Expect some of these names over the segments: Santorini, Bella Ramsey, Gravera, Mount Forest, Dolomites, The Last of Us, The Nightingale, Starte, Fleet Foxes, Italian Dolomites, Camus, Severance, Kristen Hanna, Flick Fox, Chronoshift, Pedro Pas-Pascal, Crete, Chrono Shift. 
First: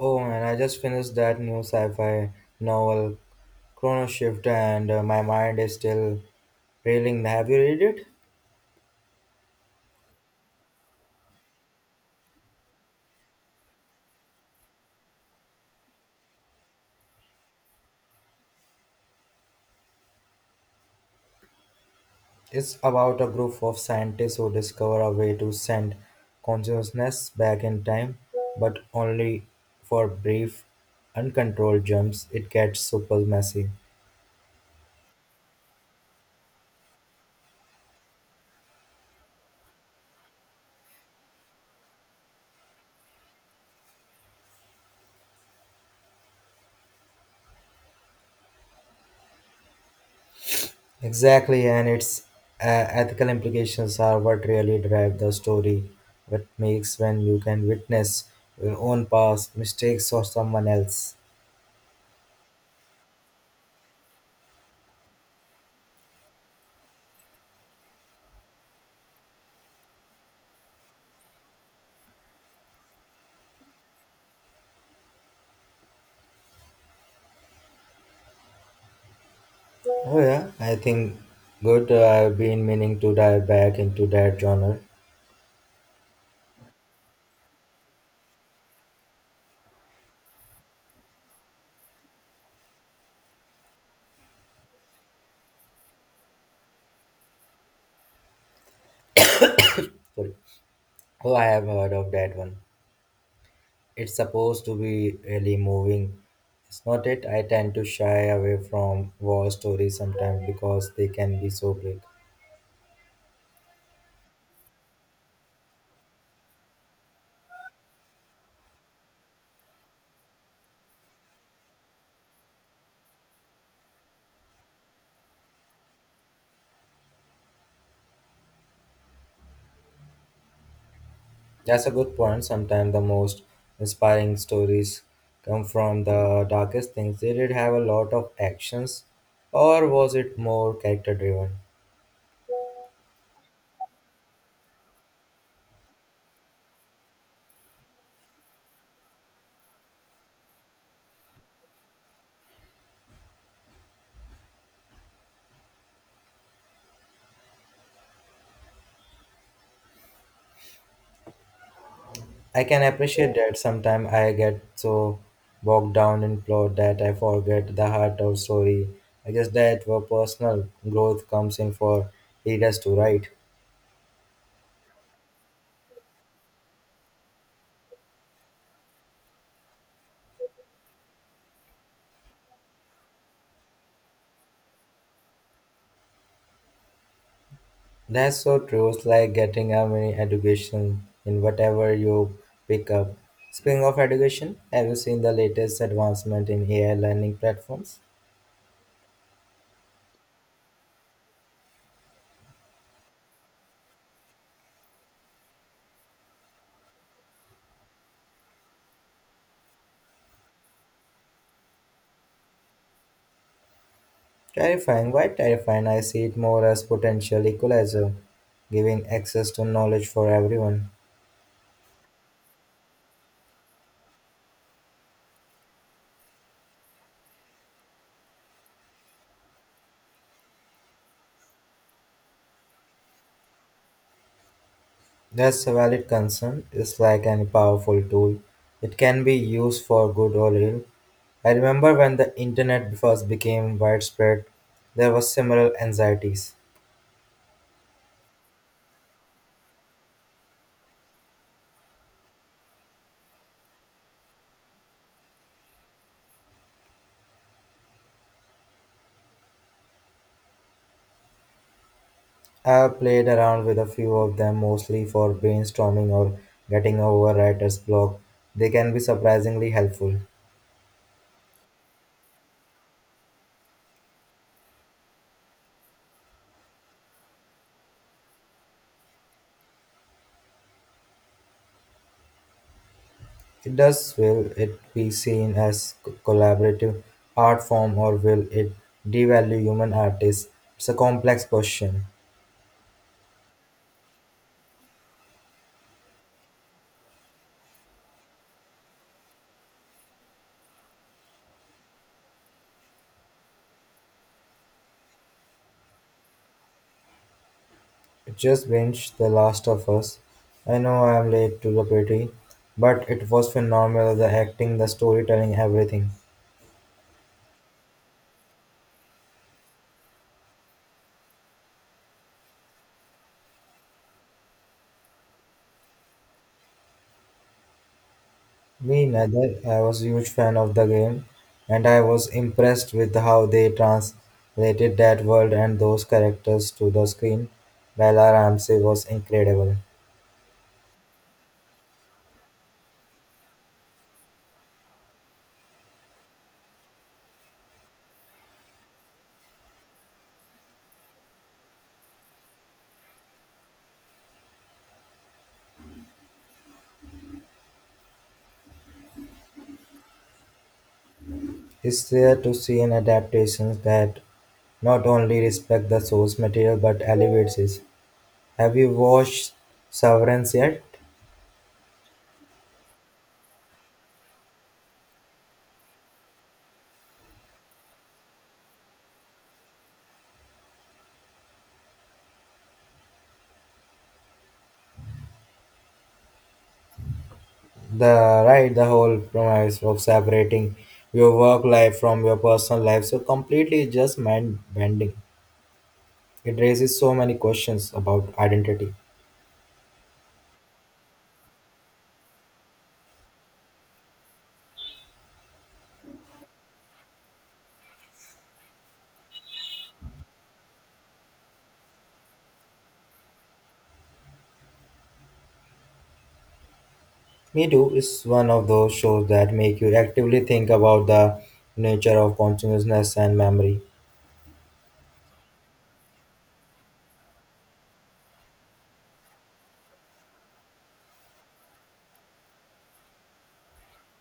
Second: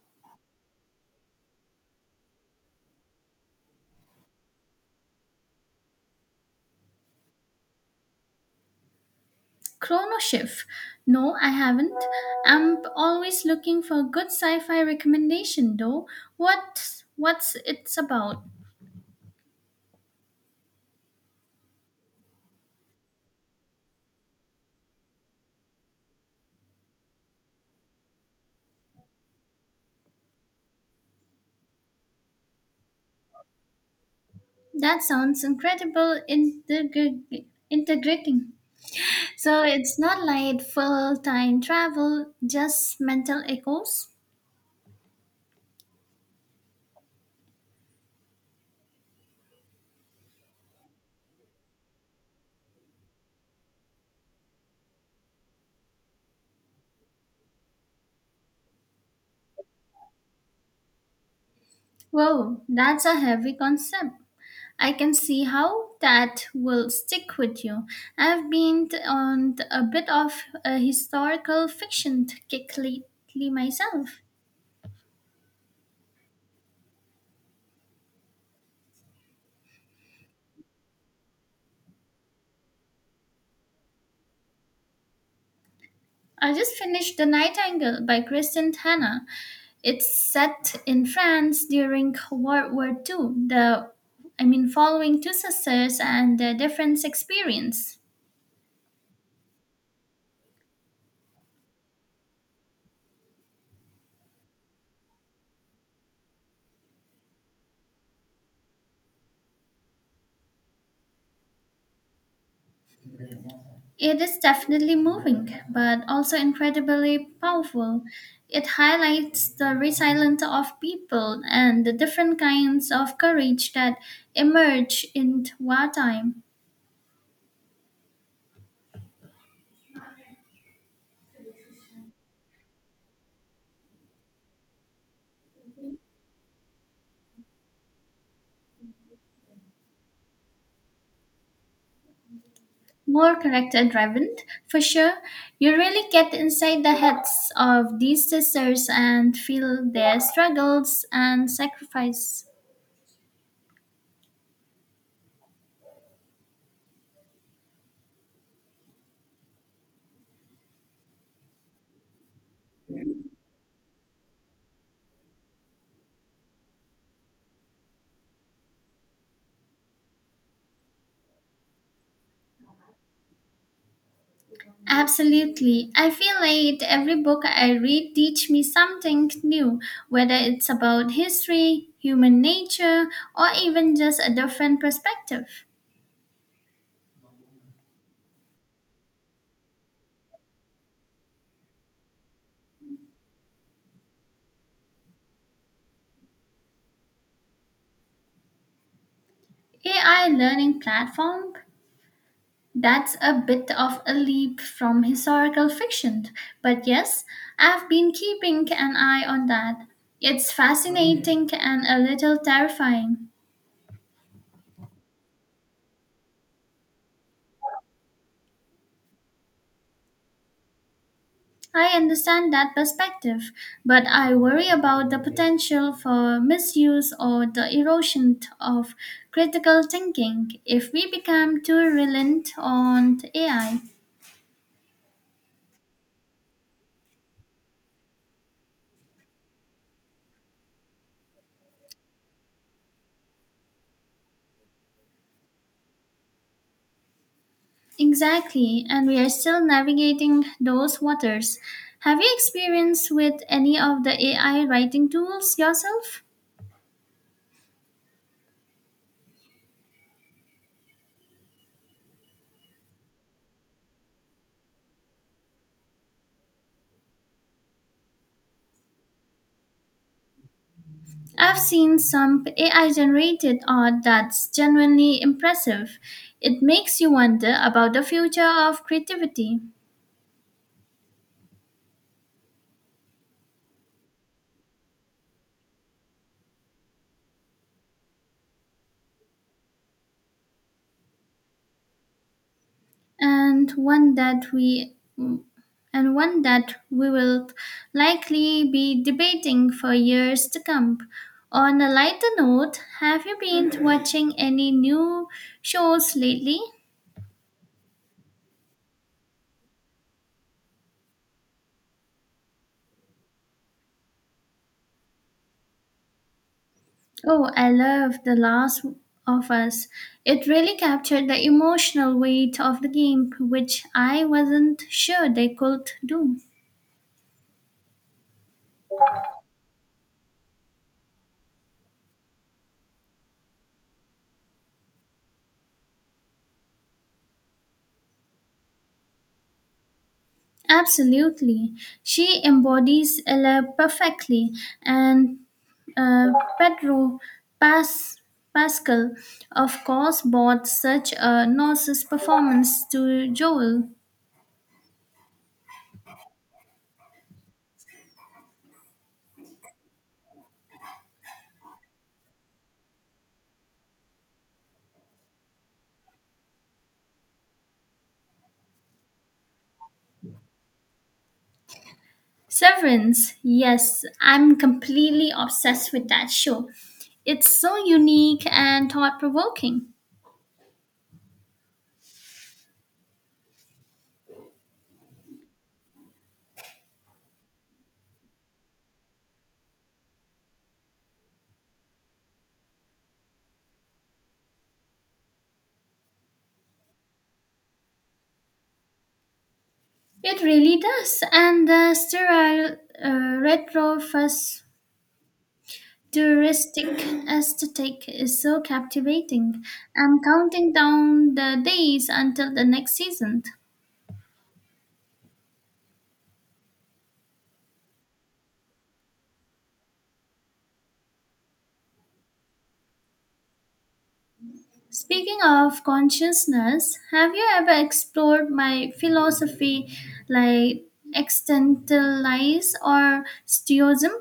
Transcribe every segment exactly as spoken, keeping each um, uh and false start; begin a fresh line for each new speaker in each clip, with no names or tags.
Oh man, I just finished that new sci-fi novel, Chrono Shift, and uh, my mind is still reeling. Have you read it?
Chronoshift? No, I haven't. I'm always looking for good sci-fi recommendation though. What what's it's about?
It's about a group of scientists who discover a way to send consciousness back in time, but only for brief, uncontrolled jumps. It gets super messy.
That sounds incredible integri- integrating. So it's not like full time travel, just mental echoes.
Exactly, and its uh, ethical implications are what really drive the story. What makes when you can witness your own past mistakes or someone else.
Whoa, that's a heavy concept. I can see how that will stick with you. I've been t- on t- a bit of a historical fiction kick lately myself.
Oh yeah, I think good. Uh, I've been meaning to dive back into that genre.
I just finished The Nightingale by Kristen Hanna. It's set in France during World War two. The I mean following two sisters and their different experience.
Sorry. Oh, I have heard of that one. It's supposed to be really moving. It's not it. I tend to shy away from war stories sometimes because they can be so bleak.
It is definitely moving, but also incredibly powerful. It highlights the resilience of people and the different kinds of courage that emerge in wartime.
That's a good point. Sometimes the most inspiring stories come from the darkest things. Did it have a lot of actions or was it more character driven?
More character driven, for sure. You really get inside the heads of these sisters and feel their struggles and sacrifice.
I can appreciate that sometimes I get so bogged down in plot that I forget the heart of story. I guess that where personal growth comes in for readers to write.
Absolutely. I feel like every book I read teach me something new, whether it's about history, human nature, or even just a different perspective.
That's so true. It's like getting a mini education in whatever you pick up. Speaking of education, have you seen the latest advancement in A I learning platforms?
A I learning platform. That's a bit of a leap from historical fiction, but yes, I've been keeping an eye on that. It's fascinating and a little terrifying.
Terrifying. Why terrifying? I see it more as potential equalizer, giving access to knowledge for everyone.
I understand that perspective, but I worry about the potential for misuse or the erosion of critical thinking if we become too reliant on A I.
That's a valid concern. It's like any powerful tool. It can be used for good or ill. I remember when the internet first became widespread, there was similar anxieties.
Exactly, and we are still navigating those waters. Have you experienced with any of the A I writing tools yourself?
I've played around with a few of them mostly for brainstorming or getting over writer's block. They can be surprisingly helpful.
I've seen some A I generated art that's genuinely impressive. It makes you wonder about the future of creativity.
It does will it be seen as c- collaborative art form or will it devalue human artists? It's a complex question.
and one that we and one that we will likely be debating for years to come. On a lighter note, have you been watching any new shows lately?
It just binged The Last of Us. I know I'm late to the party, but it was phenomenal the acting, the storytelling, everything.
Oh, I love The Last of Us. It really captured the emotional weight of the game, which I wasn't sure they could do.
Me neither. I was a huge fan of the game, and I was impressed with how they translated that world and those characters to the screen. Bella Ramsey was incredible.
Absolutely. She embodies Ella perfectly, and Uh, Pedro Pas- Pascal, of course, brought such a nauseous performance to Joel.
It's rare to see an adaptation that not only respect the source material but elevates it. Have you watched Severance yet?
Severance, yes, I'm completely obsessed with that show. It's so unique and thought provoking.
The right, the whole premise of separating your work life from your personal life so completely is just mind bending. It raises so many questions about identity.
It really does, and the sterile uh, retro futuristic aesthetic is so captivating. I'm counting down the days until the next season.
Me Too is one of those shows that make you actively think about the nature of consciousness and memory.
Speaking of consciousness, have you ever explored my philosophy like existentialism or stoicism?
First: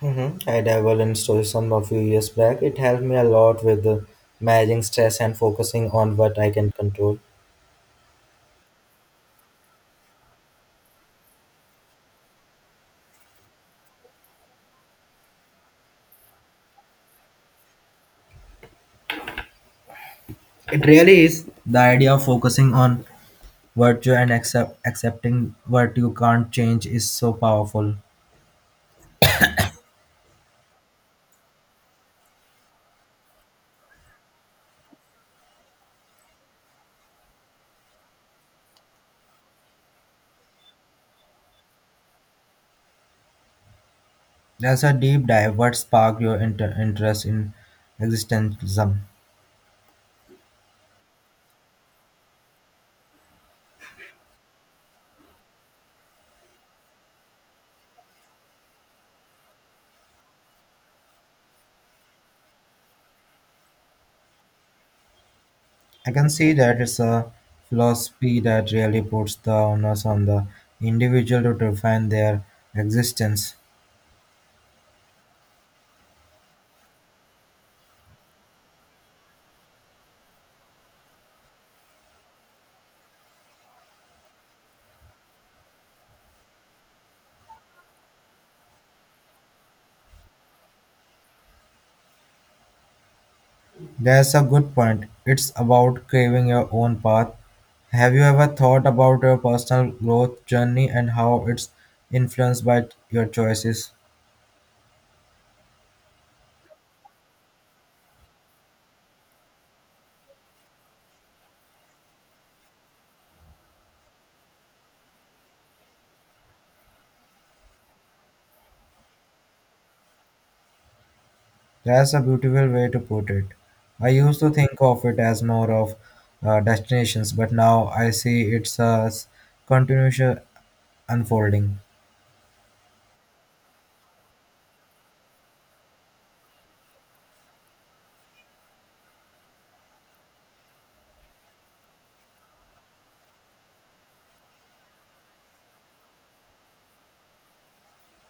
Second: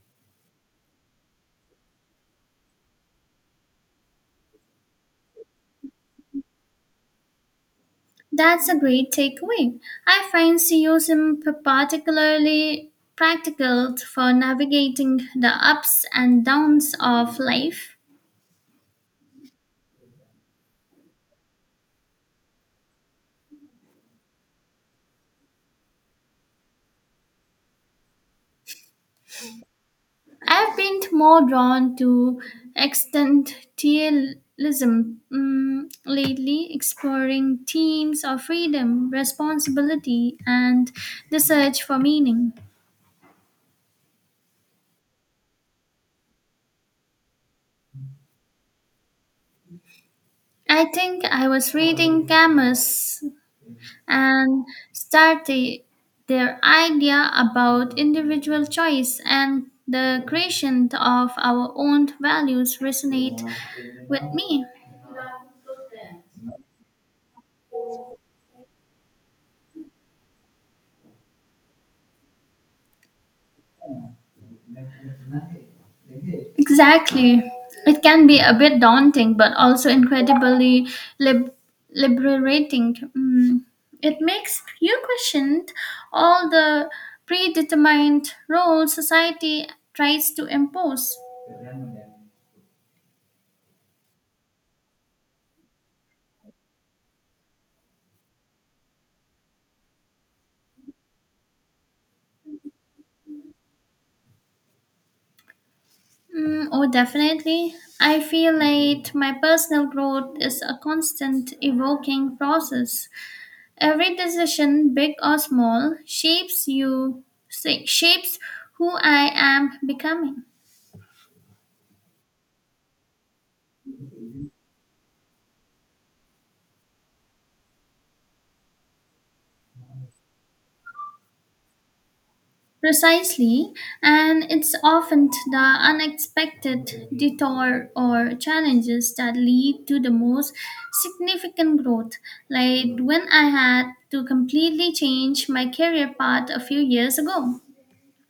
Hmm, I dabbled in Stoicism a few years back. It helped me a lot with uh, managing stress and focusing on what I can control.
That's a great takeaway. I find stoicism particularly practical for navigating the ups and downs of life.
It really is the idea of focusing on virtue and accept, accepting what you can't change is so powerful.
I've been more drawn to existentialism mm, lately, exploring themes of freedom, responsibility, and the search for meaning.
That's a deep dive. What sparked your inter- interest in existentialism?
I think I was reading Camus and Starte, their idea about individual choice and the creation of our own values resonate with me.
I can see that it's a philosophy that really puts the onus on the individual to define their existence.
Exactly. It can be a bit daunting, but also incredibly lib- liberating. Mm. It makes you question all the predetermined roles society tries to impose.
That's a good point. It's about craving your own path. Have you ever thought about your personal growth journey and how it's influenced by your choices?
Mm, oh, definitely. I feel like my personal growth is a constant evoking process. Every decision, big or small, shapes you, shapes who I am becoming.
That's a beautiful way to put it. I used to think of it as more of uh, destinations, but now I see it's a s- continuous uh, unfolding.
Precisely, and it's often the unexpected detour or challenges that lead to the most significant growth. Like when I had to completely change my career path a few years ago.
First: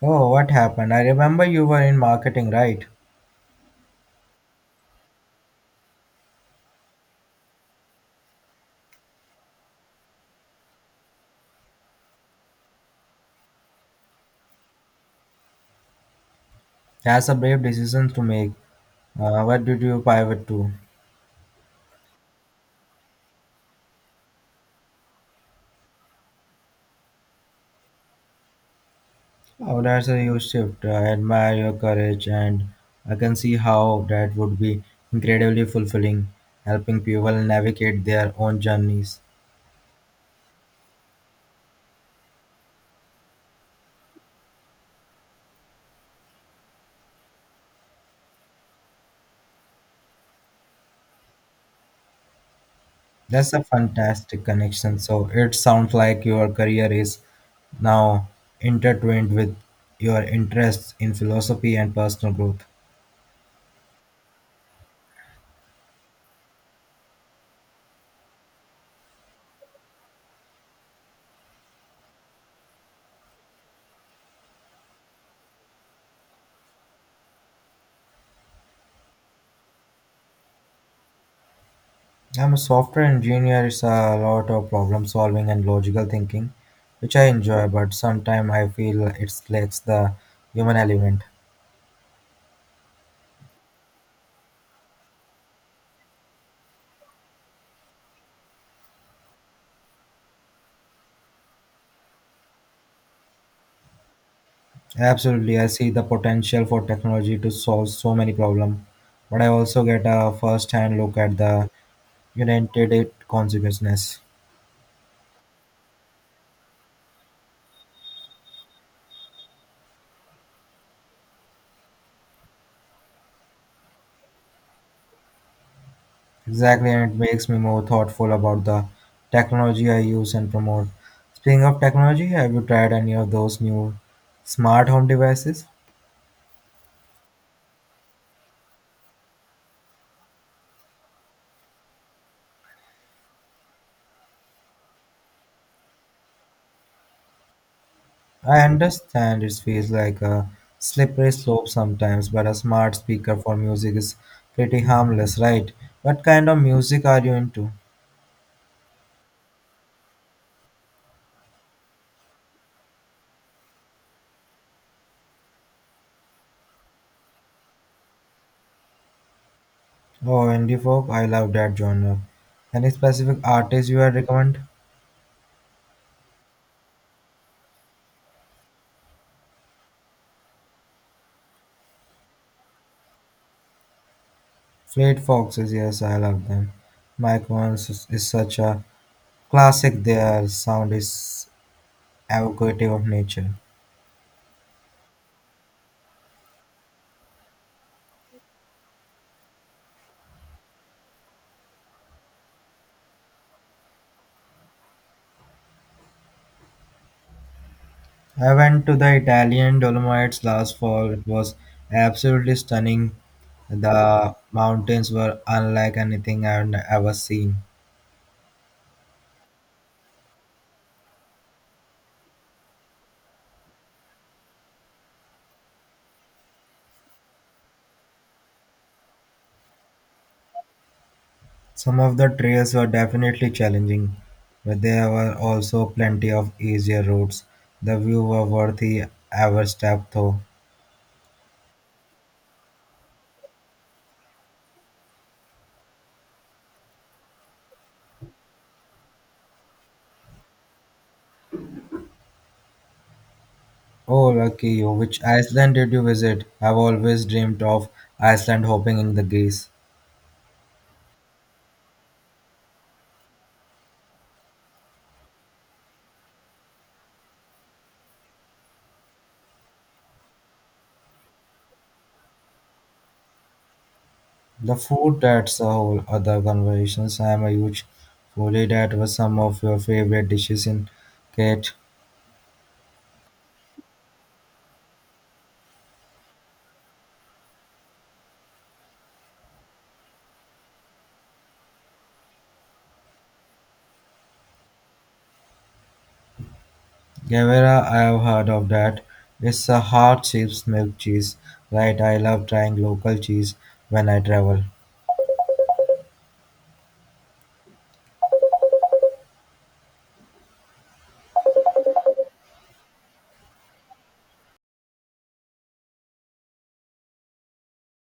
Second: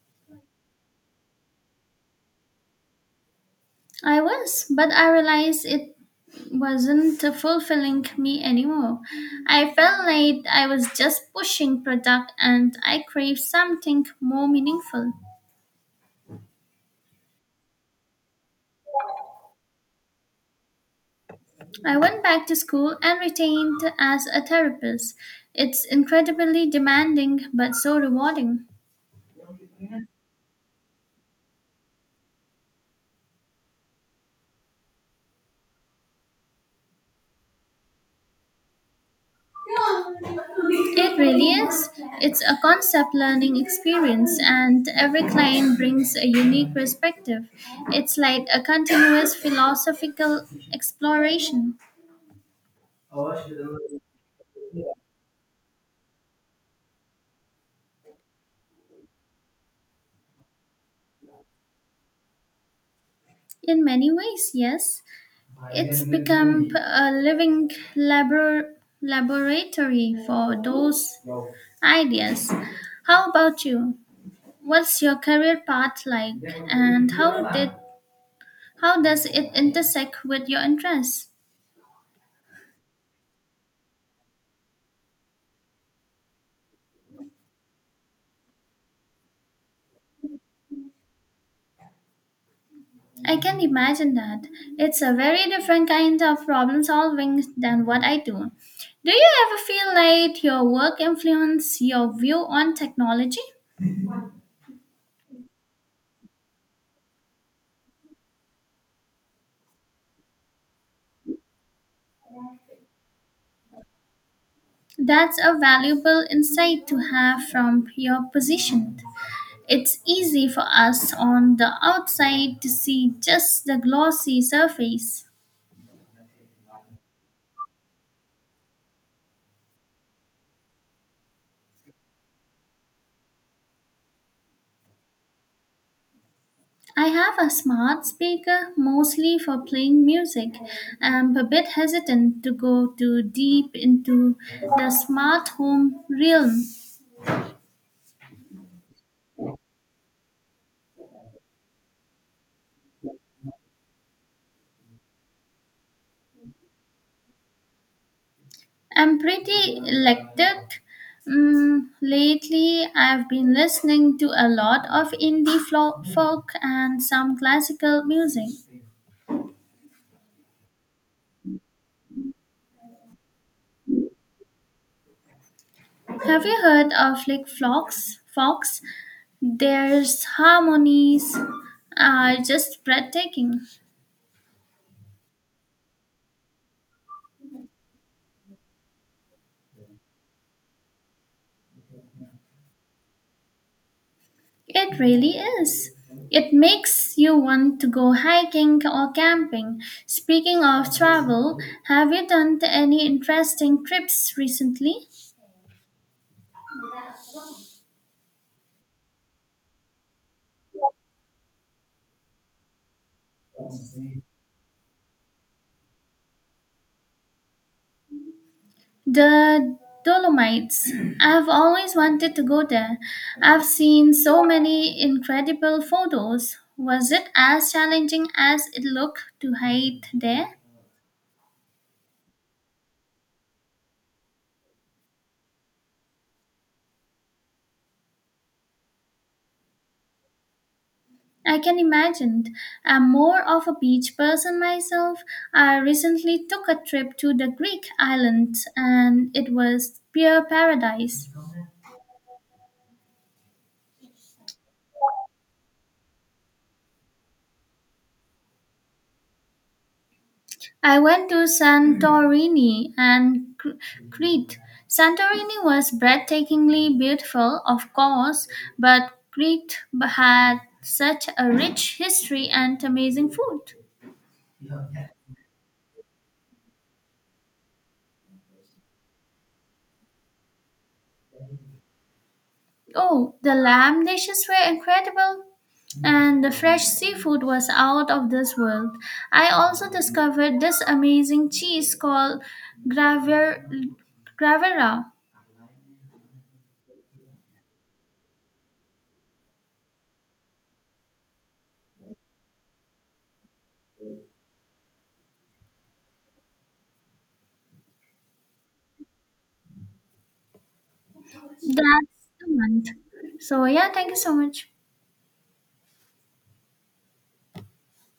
Oh, what happened? I remember you were in marketing, right?
I was, but I realized it wasn't fulfilling me anymore. I felt like I was just pushing product and I craved something more meaningful.
That's a brave decision to make. Uh, what did you pivot to?
I went back to school and retained as a therapist. It's incredibly demanding but so rewarding.
Oh, that's a huge shift. I admire your courage, and I can see how that would be incredibly fulfilling, helping people navigate their own journeys.
It really is. It's a concept learning experience, and every client brings a unique perspective. It's like a continuous philosophical exploration.
That's a fantastic connection. So it sounds like your career is now intertwined with your interests in philosophy and personal growth.
In many ways, yes. It's become a living labor- laboratory for those ideas. How about you? What's your career path like and how did how does it intersect with your interests?
I'm a software engineer. It's a lot of problem solving and logical thinking, which I enjoy, but sometimes I feel it lacks the human element.
I can imagine that. It's a very different kind of problem solving than what I do. Do you ever feel like your work influences your view on technology?
Absolutely, I see the potential for technology to solve so many problems, but I also get a first-hand look at the unintended consequences.
That's a valuable insight to have from your position. It's easy for us on the outside to see just the glossy surface.
Exactly, and it makes me more thoughtful about the technology I use and promote. Speaking of technology, have you tried any of those new smart home devices?
I have a smart speaker mostly for playing music. I'm a bit hesitant to go too deep into the smart home realm.
I understand it feels like a slippery slope sometimes, but a smart speaker for music is pretty harmless, right? What kind of music are you into?
I'm pretty electric. Mm, lately, I've been listening to a lot of indie flo- folk and some classical music.
Oh, indie folk, I love that genre. Any specific artist you would recommend?
Have you heard of Flick Fox? Fox? Their harmonies are just breathtaking.
Fleet Foxes, yes, I love them. Mike Once is is such a classic, their sound is evocative of nature.
It really is. It makes you want to go hiking or camping. Speaking of travel, have you done any interesting trips recently?
I went to the Italian Dolomites last fall. It was absolutely stunning. The mountains were unlike anything I've n- ever seen.
The Dolomites. I've always wanted to go there. I've seen so many incredible photos. Was it as challenging as it looked to hike there?
Some of the trails were definitely challenging, but there were also plenty of easier routes. The view were worthy every step though.
I can imagine. I'm more of a beach person myself. I recently took a trip to the Greek islands and it was pure paradise.
Oh, lucky you. Which Iceland did you visit? I've always dreamed of Iceland hopping in the geese.
I went to Santorini and Cr- Crete. Santorini was breathtakingly beautiful, of course, but Crete had such a rich history and amazing food.
The food that's a whole other conversation. I'm a huge foodie. That was some of your favorite dishes in Kate
Oh, the lamb dishes were incredible, and the fresh seafood was out of this world. I also discovered this amazing cheese called Graver, Gravera.
Guevara. I have heard of that. It's a hard chips milk cheese, right? I love trying local cheese when I travel.
That's the month. So, yeah, thank you so much.